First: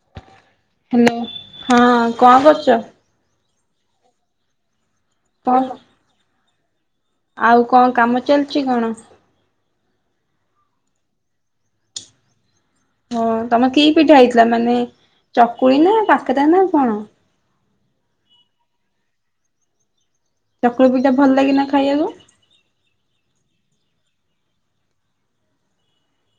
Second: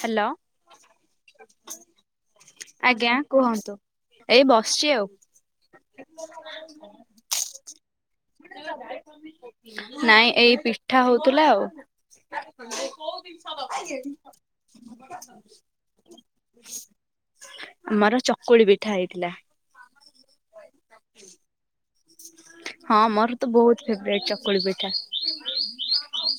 Hello. Hello ହଁ କଣ କରୁଛ ଆଜ୍ଞା କୁହନ୍ତୁ। ଏଇ ବସିଛି ଆଉ। କଣ ଆଉ କଣ କାମ ଚାଲିଛି କଣ? ନାଇଁ ଏଇ ପିଠା ହଉଥିଲା ଆଉ। ହଁ ତମେ [unintelligible] କି ପିଠା ହେଇଥିଲା ମାନେ ଚକୁଳି ନା କାକାରା ନା କଣ? ଆମର ଚକୁଳି ପିଠା ହେଇଥିଲା। ଚକୁଳି ପିଠା ଭଲ ଲାଗେନା ଖାଇବାକୁ? ହଁ ମୋର ତ ବହୁତ ଫେବରାଇଟ୍ ଚକୁଳି ପିଠା।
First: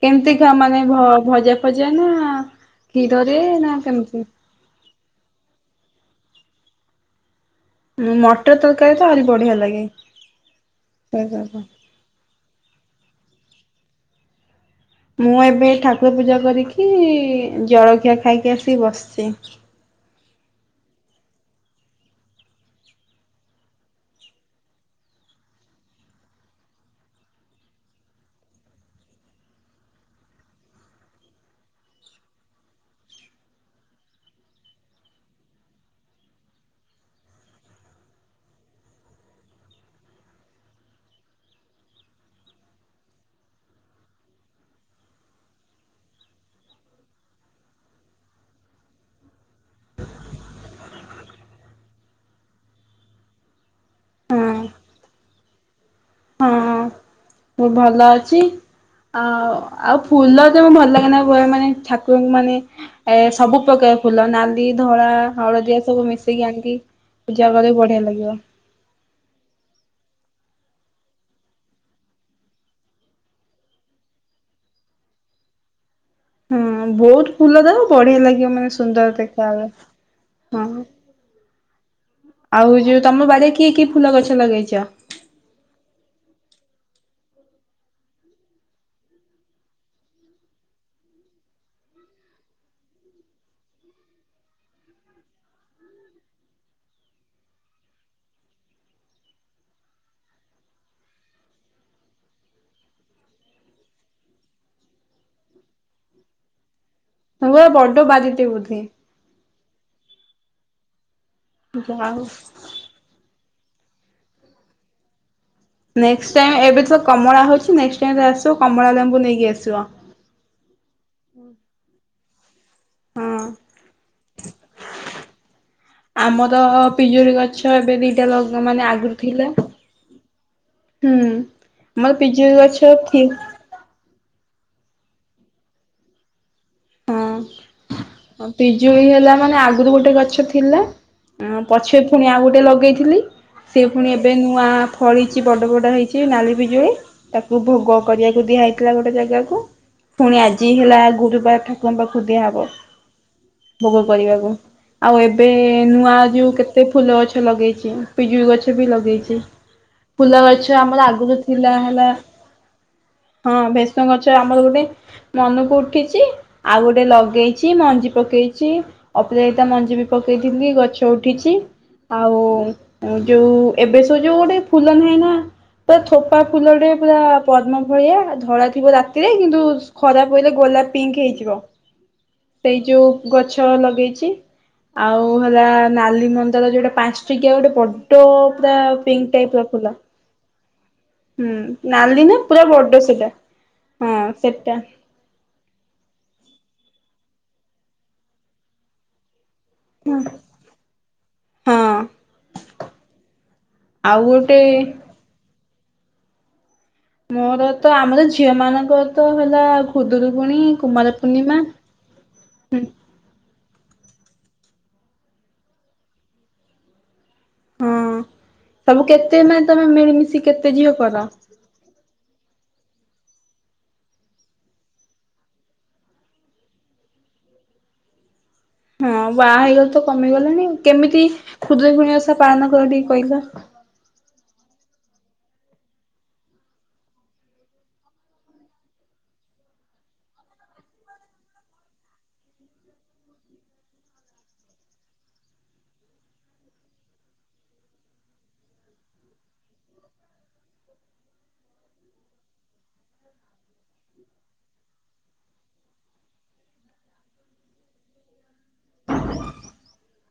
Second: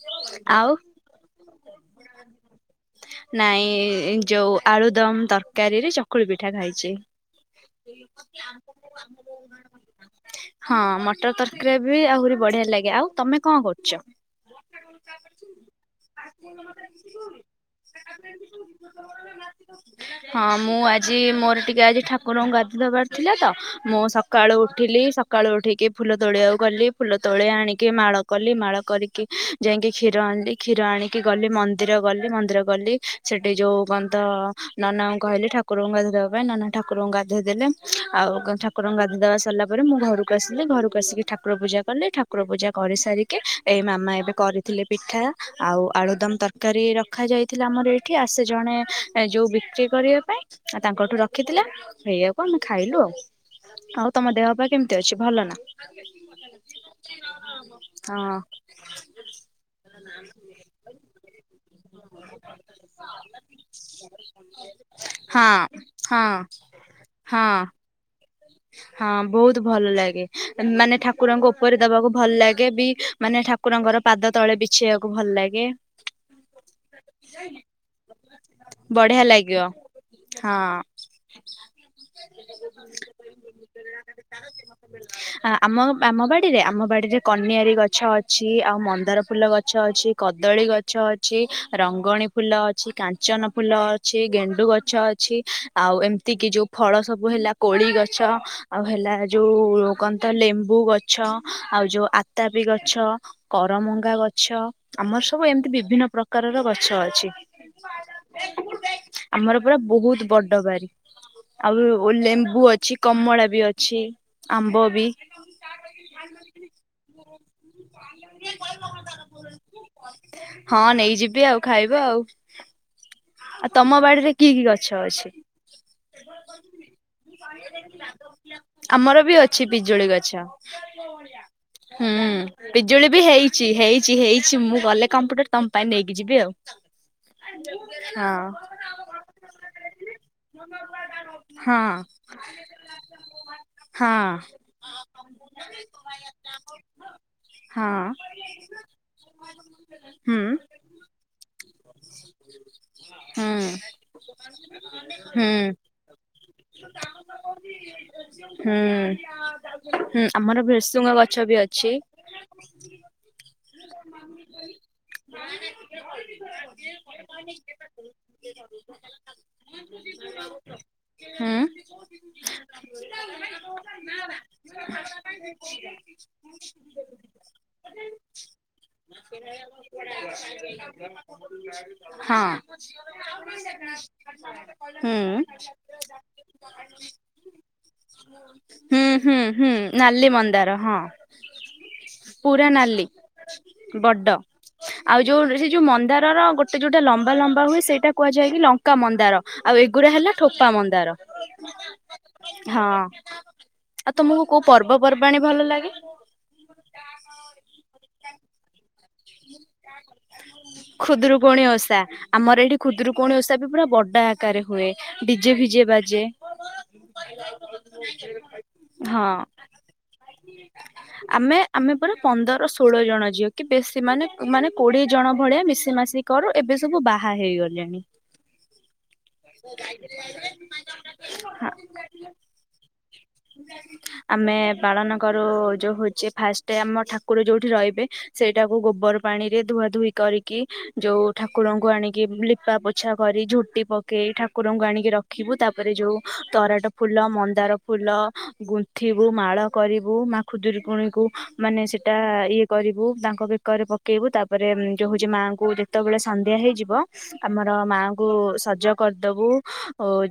କେମିତି ଖାଅ ଆଉ ମାନେ ଭ ଭଜା ଫଜା ନା କ୍ଷୀରରେ ନା କେମିତି? ଆଳୁଦମ୍ ତରକାରୀରେ ଚକୁଳି ପିଠା ଖାଇଛି। ମଟର ତରକାରୀ ତ ଆହୁରି ବଢିଆ ଲାଗେ। ହଁ ମଟର ତରକାରୀ ବି ଆହୁରି ବଢିଆ ଲାଗେ ଆଉ ତମେ କଣ କରୁଛ? ମୁଁ ଏବେ ଠାକୁର ପୂଜା କରିକି ଜଳଖିଆ ଖାଇକି ଆସିି ବସିଛି। ହଁ ମୁଁ ଆଜି ମୋର ଟିକେ ଆଜି ଠାକୁରଙ୍କୁ ଗାଧେଇ ଦବାର ଥିଲା ତ। ମୁଁ ସକାଳୁ ଉଠିଲି ସ ସକାଳୁ ଉଠିକି ଫୁଲ ତୋଳିଆକୁ ଗଲି ଫୁଲ ତୋଳି ଆଣିକି ମାଳ କଲି ମାଳ କରିକି ଯାଇକି କ୍ଷୀର ଆଣିଲି କ୍ଷୀର ଆଣିକି ଗଲି ମନ୍ଦିର ଗଲି ମନ୍ଦିର ଗଲି ସେଠି ଯୋଉ କଣ ତ ନନାଙ୍କୁ କହିଲେ ଠାକୁରଙ୍କୁ ଗାଧୋଇ ଦେବା ପାଇଁ ନନା ଠାକୁରଙ୍କୁ ଗାଧୋଇ ଦେଲେ ଆଉକଣ ତ ଠାକୁରଙ୍କୁ ଗାଧୋଇ ଦେବା ସାରିଲା ପରେ ମୁଁ ଘରକୁ ଆସିଲି ଘରକୁ ଆସିକି ଠାକୁର ପୂଜା କଲି ଠାକୁର ପୂଜା କରିସାରିକି ଏଇ ମାମା ଏବେ କରି ଥିଲେ ପିଠା ଆଉ ଆଳୁଦମ ତରକାରୀ ରଖା ଯାଇଥିଲା ଆମର ଏଇଠି ଆସେ ଜଣେ ଏ ଯୋଉ ବିକ୍ରି କରିବା ପାଇଁ ତାଙ୍କଠୁ ରଖିଥିଲା। ସେଇୟାକୁ କୁ ଆମେ ଖାଇଲୁ ଆଉ। ଆଉ ତମ ହଁ ଦେହ ପା କେମିତି ଅଛି ଭଲ ନା? ହଁ ମୁଁ ଭଲ ହଁ ଅଛି। ଆଉ ଆଉ ଫୁଲ ତ ଭଲ ଲାଗେ ନା ମାନେ ଠାକୁରଙ୍କୁ ମାନେ ଏ ସବୁ ପ୍ରକାର ଫୁଲ ନାଲି ଧଳା ହଁ ହଳଦିଆ ସବୁ ହଁ ମିଶେଇକି ଆଣିକି ହଁ ପୂଜା କରିବୁ ବଢିଆ ଲାଗିବ। ହଁ ବହୁତ ଭଲ ଲାଗେ। ମାନେ ଠାକୁରଙ୍କ ଉପରେ ଦବାକୁ ଭଲ ଲାଗେ ବି ମାନେ ଠାକୁରଙ୍କର ପାଦ ତଳେ ବିଛେଇବାକୁ ଭଲ ଲାଗେ। [inaudible] ହଁ ବହୁତ ଫୁଲ [unintelligible] ବଢିଆ ଲାଗିବ ମାନେ ସୁନ୍ଦର ବଢିଆ ଲାଗିବ ଦେଖାହବ। ହଁ। ଆଉ ଯୋଉ ତମ ବାଡିରେ କି କି ଫୁଲ ଗଛ ଲଗେଇଚ? ଆ ଆମ ଆମ ବାଡିରେ ଆମ ବାଡିରେ କନିଆରି ଗଛ ଅଛି ଆଉ ମନ୍ଦାର ଫୁଲ ଗଛ ଅଛି। କଦଳୀ ଗଛ ଅଛି ରଙ୍ଗଣୀ ଫୁଲ ଅଛି କାଞ୍ଚନ ଫୁଲ ଅଛି ଗେଣ୍ଡୁ ଗଛ ଅ ଅଛି ଆଉ ଏମିତି କି ଯୋଉ ଫଳ ସବୁ ହେଲା କୋଳି ଗଛ ଆଉ ହେଲା ଯୋଉ କନ୍ତ ଲେମ୍ବୁ ଗଛ ଆଉ ଯୋଉ ଆତାପି ଗଛ। କରମଙ୍ଗା ଗଛ ଆମର ସବୁ ଏମିତି ବିଭିନ୍ନ ପ୍ରକାରର ଗଛ ଅଛି। ତମର ବଡ଼ ବାରି ଟେ ବୋଧେ। ଆମର ପୁରା ବହୁତ ବଡ ବାରି। ଆଉ ଓ ଯାହଉ। ଲେମ୍ବୁ ଅ ଅଛି କମଳା ବି ଅଛି ଆମ୍ବ ବି। ନେକ୍ସ୍ଟ୍ ଟାଇମ ଏବେ ତ କମଳା ହଉଛି ନେକ୍ସ୍ଟ ଟାଇମ ଯେତେବେଳେ ଆସିବ କମଳା ଲେମ୍ବୁ ନେଇକି ଆସିବ। ହଁ ନେଇଯିବି ଆଉ ଖାଇବ ଆଉ। ହଁ ଆଉ ତମ ବାଡିରେ କି କି ଗଛ ଅଛି? ଆମର ପିଜୁଳି ଗଛ ଏବେ ଦିଟା ଲଗା ମାନେ ଆଗରୁ ଆମର ବି ଥିଲା। ଅଛି ପିଜୁଳି ଗଛ। ହୁଁ। ମୋ ପିଜୁଳି ଗଛ [unintelligible] ଛି ହେଇଛି ହେଇଛି ମୁଁ ଗଲେ କମ୍ପ୍ୟୁଟର ତମ ପାଇଁ ନେଇକି ଯିବି ଆଉ। ହଁ [unintelligible] ପିଜୁଳି ହେଲା ମାନେ ଆଗରୁ ଗୋଟେ ଗଛ ଥିଲା। ଉଁ ହଁ ପଛେ ଫୁଣି ଆଉ ଗୋଟେ ଲଗେଇଥିଲି। ସେ ଫୁଣି ହଁ ଏବେ ନୂଆ ଫଳିଛି ବଡ଼ ବଡ଼ ହେଇଛି ନାଲି ବିଜୁଳି ତାକୁ ଭୋଗ ହଁ କରିଆ ଦିଆ ହେଇଥିଲା ଗୋଟେ ଜାଗାକୁ ହୁଁ ପୁଣି ଆଜି ହେଲା ଗୁରୁବାର ଠାକୁରଙ୍କ ପାଖକୁ ଦିଆ ହବ। ହୁଁ ଭୋଗ କରିବାକୁ। ଆଉ ଏବେ ହୁଁ। ନୂଆ ଯୋଉ କେତେ ଫୁଲ ଗଛ ଲଗେଇଛି। ପିଜୁଳି ଗଛ ହୁଁ ବି ଲଗେଇଛି। ହୁଁ ଫୁଲ ଗଛ ଆମର ଭେସୁଙ୍ଗା ଗଛ ଆଗରୁ ବି ଥିଲା। ଅଛି। ହେଲା ହଁ ଭେଷଙ୍ଗ ଗଛ ଆମର ଗୋଟେ ମନକୁ ଉଠିଛି। ଆଉ ଗୋଟେ ଲଗେଇଛି ମଞ୍ଜି ପକେଇଛି। ଅପଜିତା ମଞ୍ଜି ବି ପକେଇଥିଲି ଗଛ ହୁଁ। ଉଠିଛି। ଆଉ ଯୋଉ ଏବେ ସବୁ ଯୋଉ ଗୋଟେ ଫୁଲ ନାହିଁ ନା ପୁରା ଥୋପା ଫୁଲେଟେ ପୁରା ପଦ୍ମ ଭଳିଆ ଧଳା ଥିବ ରାତିରେ କିନ୍ତୁ ଖରା ପଇଲେ ଗୋଲାପ ପିଙ୍କ୍ ହେଇଯିବ। [inaudible] ସେଇ ଯୋଉ ଗଛ ଲଗେଇଛି। ଆଉ ହେଲା ନାଲି ମନ୍ଦାର ଯୋଉଟା ପାଞ୍ଚ ଟିକିଆ ଗୋଟେ ବଡ ପୁରା ହୁଁ ପିଙ୍କ ହୁଁ ଟାଇପର ହୁଁ ଫୁଲ। ନାଲି ମନ୍ଦାର ହଁ ହୁଁ ନାଲିି ନା ପୁରା ବଡ ସେଟା? ହଁ ବଡ। ସେଟା ଆଉ ଯୋଉ ସେ ଯୋଉ ମନ୍ଦାରର ଗୋଟେ ଯୋଉଟା ଲମ୍ବା ଲମ୍ବା ହୁଏ। ସେଇଟା କୁହାଯାଏ କି ଲଙ୍କା ମନ୍ଦାର। ଆଉ ଏଗୁଡ଼ା ହେଲା ଠୋପା ମନ୍ଦାର। ହଁ ହଁ। ଆଉ ଆଉ ତମକୁ ଗୋଟେ କୋଉ ପର୍ବପର୍ବାଣିୀ ଭଲ ଲାଗେ? ମୋର ତ ଆମର ଝିଅ ମାନଙ୍କର ତ ହେଲା ଖୁଦୁରୁକୁୁଣୀ, କୁମାର ଖୁଦୁରୁକୁଣୀ ପୂର୍ଣ୍ଣିମା। ଓଷା। ଆମର ଏଠି ହୁଁ ଖୁଦୂରୁକୁଣି ଓଷା ବି ପୁରା ବଡ ଆକାରରେ ହୁଏ। ଡିଜେ ଫିଜେ ବାଜେ। [unintelligible] ହୁଁ? ସବୁ ହଁ। କେତେ ମାନେ ତମେ ମିଳିମିଶି କେତେ ଝିଅ କର? ଆମେ ଆମେ ପୁରା ପନ୍ଦର ଷୋଳ ଜଣ ଝଅ କି ବେସି ସେମାନେ ମାନେ କୋଡିଏ ଜଣ ଭଳିଆ ମିଶିମାସିକି କରୁ ଏବେ ସବୁ ବାହା ହେଇଗଲେଣି। ହଁ ବାହା ହେଇଗଲେ ତ କମିଗଲାଣି। କେମିତି ଖୁଦୁରୁକୁଣୀ ଓଷା ପାଳନ କରନ୍ତି ଟିକେ କହିଲ? ଆମେ ପାଳନ କରୁ ଯୋଉ ହଉଛି ଫାଷ୍ଟ ଆମ ଠାକୁର ଯୋଉଠି ରହିବେ ସେ ଟାକୁ ଗୋବର ପାଣି ରେ ଧୁଆ ଧୁଇ କରିକି ଯୋଉ ଠାକୁରଙ୍କୁ ଆଣିକି ଲିପା ପୋଛା କରି। ଝୁଟି ପକେଇ। ଠାକୁରଙ୍କୁ ଆଣିକି ରଖ ରଖିବୁ। ତାପରେ ଯୋଉ ତରାଟ ଫୁଲ, ମନ୍ଦାର ଫୁଲ ଗୁନ୍ଥିବୁ ମାଳ କରିବୁ। ମା ଖୁଦୁରୁକୁଣୀକୁ ମାନେ ସେଟା ଇଏ କରିବୁ। ଦା ତାଙ୍କ ବେକରେ ପକାଇବୁ। ତାପରେ ଯୋଉ ହୋଉଛି ମାଆଙ୍କୁ ଯେତେବେଳେ ସନ୍ଧ୍ୟା ହେଇଯିବ ଆମର ମାଙ୍କୁ ସଜ କରିଦବୁ।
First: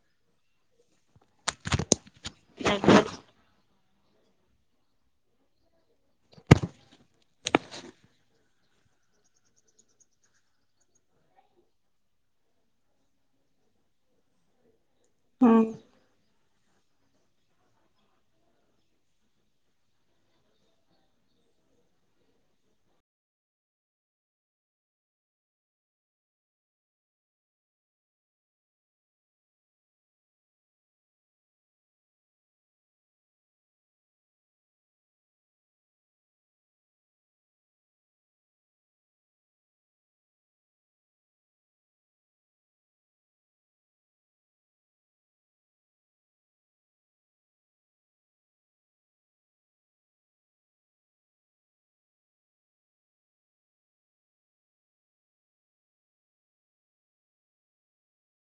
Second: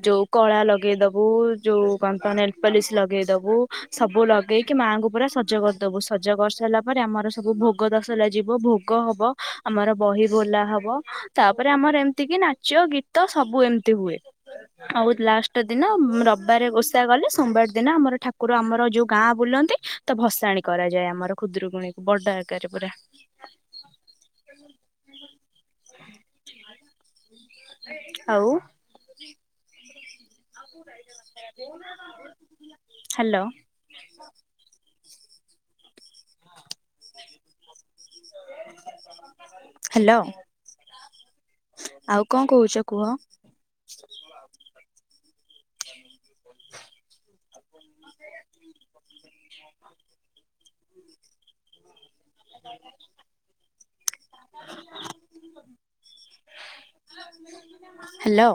ଯୋଉ କଳା ଲଗେଇଦବୁ। ଯୋଉ କନ୍ତ ନେଲ୍ପଲିସ ଲଗେଇ ଦବୁ। ସବୁ ଲଗେଇକି ମାଆଙ୍କୁ ପୁରା ସଜ କରିଦ ଦବୁ ସଜ କରିସାରିଲା ପରେ ଆମର ସବୁ ଭୋ ଭୋଗ ତଶଲା ଯିବ। ଭୋଗ ହବ। ଆମର ବହି ବୋଲା ହବ। ତାପରେ ଆମର ଏମିତି କି ନାଚ ଗୀତ ତ ସବୁ ଏମିତି ହୁଏ। ଆଉ ଲାଷ୍ଟ ହଁ ଦିନ ରବିବାରେ ଓଷା [unintelligible] ଗଲେ। ସୋମବାର ଦିନ ଆମର ଠାକୁର ଆମର ଯୋଉ ଗାଁ ବୁଲନ୍ତି। ତ ଭସାଣି କରାଯାଏ ଆମର ଖୁଦରୁକୁଣୀ। ବଡ ଆକାରରେ ପୁରା। ଆଉ? ହାଲୋ। [unintelligible] ଆ [inaudible] [unintelligible] ହାଲୋ ଆଉ କଣ କହୁଛ କୁହ? [inaudible] [inaudible] ଆ [inaudible] ହାଲୋ।